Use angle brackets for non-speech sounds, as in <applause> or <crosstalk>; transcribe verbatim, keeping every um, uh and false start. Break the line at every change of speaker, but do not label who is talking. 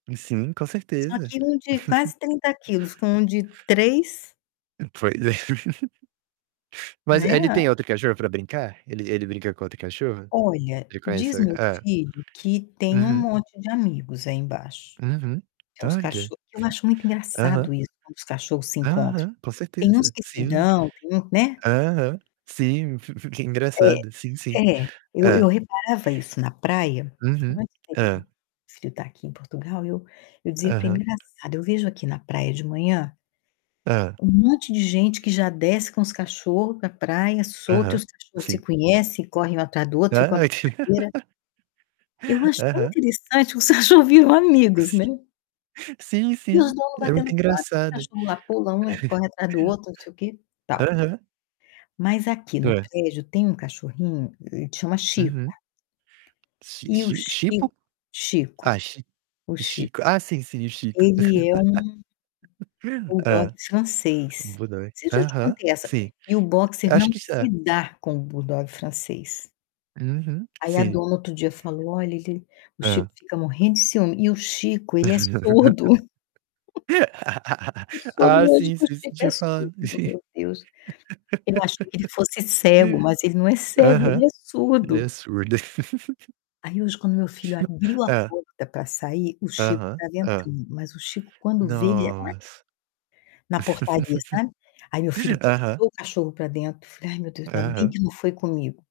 Sim, com certeza.
Aqui um de quase
<chuckles>
trinta quilos com um de três
Pois é. <chuckles> Mas
Né.
e ele tem outro cachorro pra brincar? Ele ele brinca com outro cachorro?
Olha, diz
Reconhecer
meu
é.
filho que tem um
Uhum.
monte de amigos aí embaixo,
Uhum.
que é os
Olha.
cachorros. Eu acho muito
Aham.
engraçado isso, quando os cachorros se encontram.
Aham. Com
Tem uns
certeza,
que se
sim.
dão, tem um né.
Aham. Sim, fi fica
É,
engraçado. Sim, sim.
é, eu
Hã.
eu reparava isso na praia
Uhum.
antes dele
Hã.
meu filho tá aqui em Portugal, eu eu dizia: "Que
Aham.
engraçado, eu vejo aqui na praia de manhã"
Hã.
"um monte de gente que já desce com os cachorros pra praia, solto e
Aham,
os cachorro se
sim.
conhecem, correm um atrás do outro fica uma
Ah, que
brincadeira" Eu
<laughs>
acho tão
Aham.
interessante que os cachorros viram amigos,
S
né.
sim,
E os
sim,
dono
é muito
batendo papo, os
engraçado.
cachorro lá pula, um
<chuckles>
corre atrás do outro, não sei o que, tal.
Aham.
Mas aqui no
Tô.
prédio tem um cachorrinho, ele chama Chico.
Uhum. Chi
E o
chi
chi
Chipo? Ah,
Chico, o
chi-Chico.
Chico
Ah, sim, sim, Chico.
ele é um
<laughs>
buldogue
Hã. Um
francês.
buldog.
Não sei se eu já te
Aham,
contei essa e
sim.
e o boxer não
Acho que isso é.
se dá com o buldogue francês.
Uhum,
Aí a
sim.
dona outro dia falou: "Olha, ele o
Hã.
Chico fica morrendo de ciúme". E o Chico, ele é surdo.
<laughs>
<chuckles> Eu soube
Ah,
hoje
sim,
que o
sim, você
Chico é
tinha falado
surdo,
sim.
meu Deus. Eu achei que ele fosse cego,
<laughs>
mas ele não é cego, ele
Aham.
é
Ele
surdo.
é surdo. <laughs>
Aí hoje quando meu filho abriu a
Hã.
porta pra sair, o Chico
Aham.
estava
Hã.
entrando. Mas o Chico quando vê ele en
Nossa.
Na portaria, sabe. Aí meu filho
<laughs> Aham.
puxou o cachorro pra dentro, falei: "Ai, meu Deus, ainda bem
Aham.
que não foi comigo".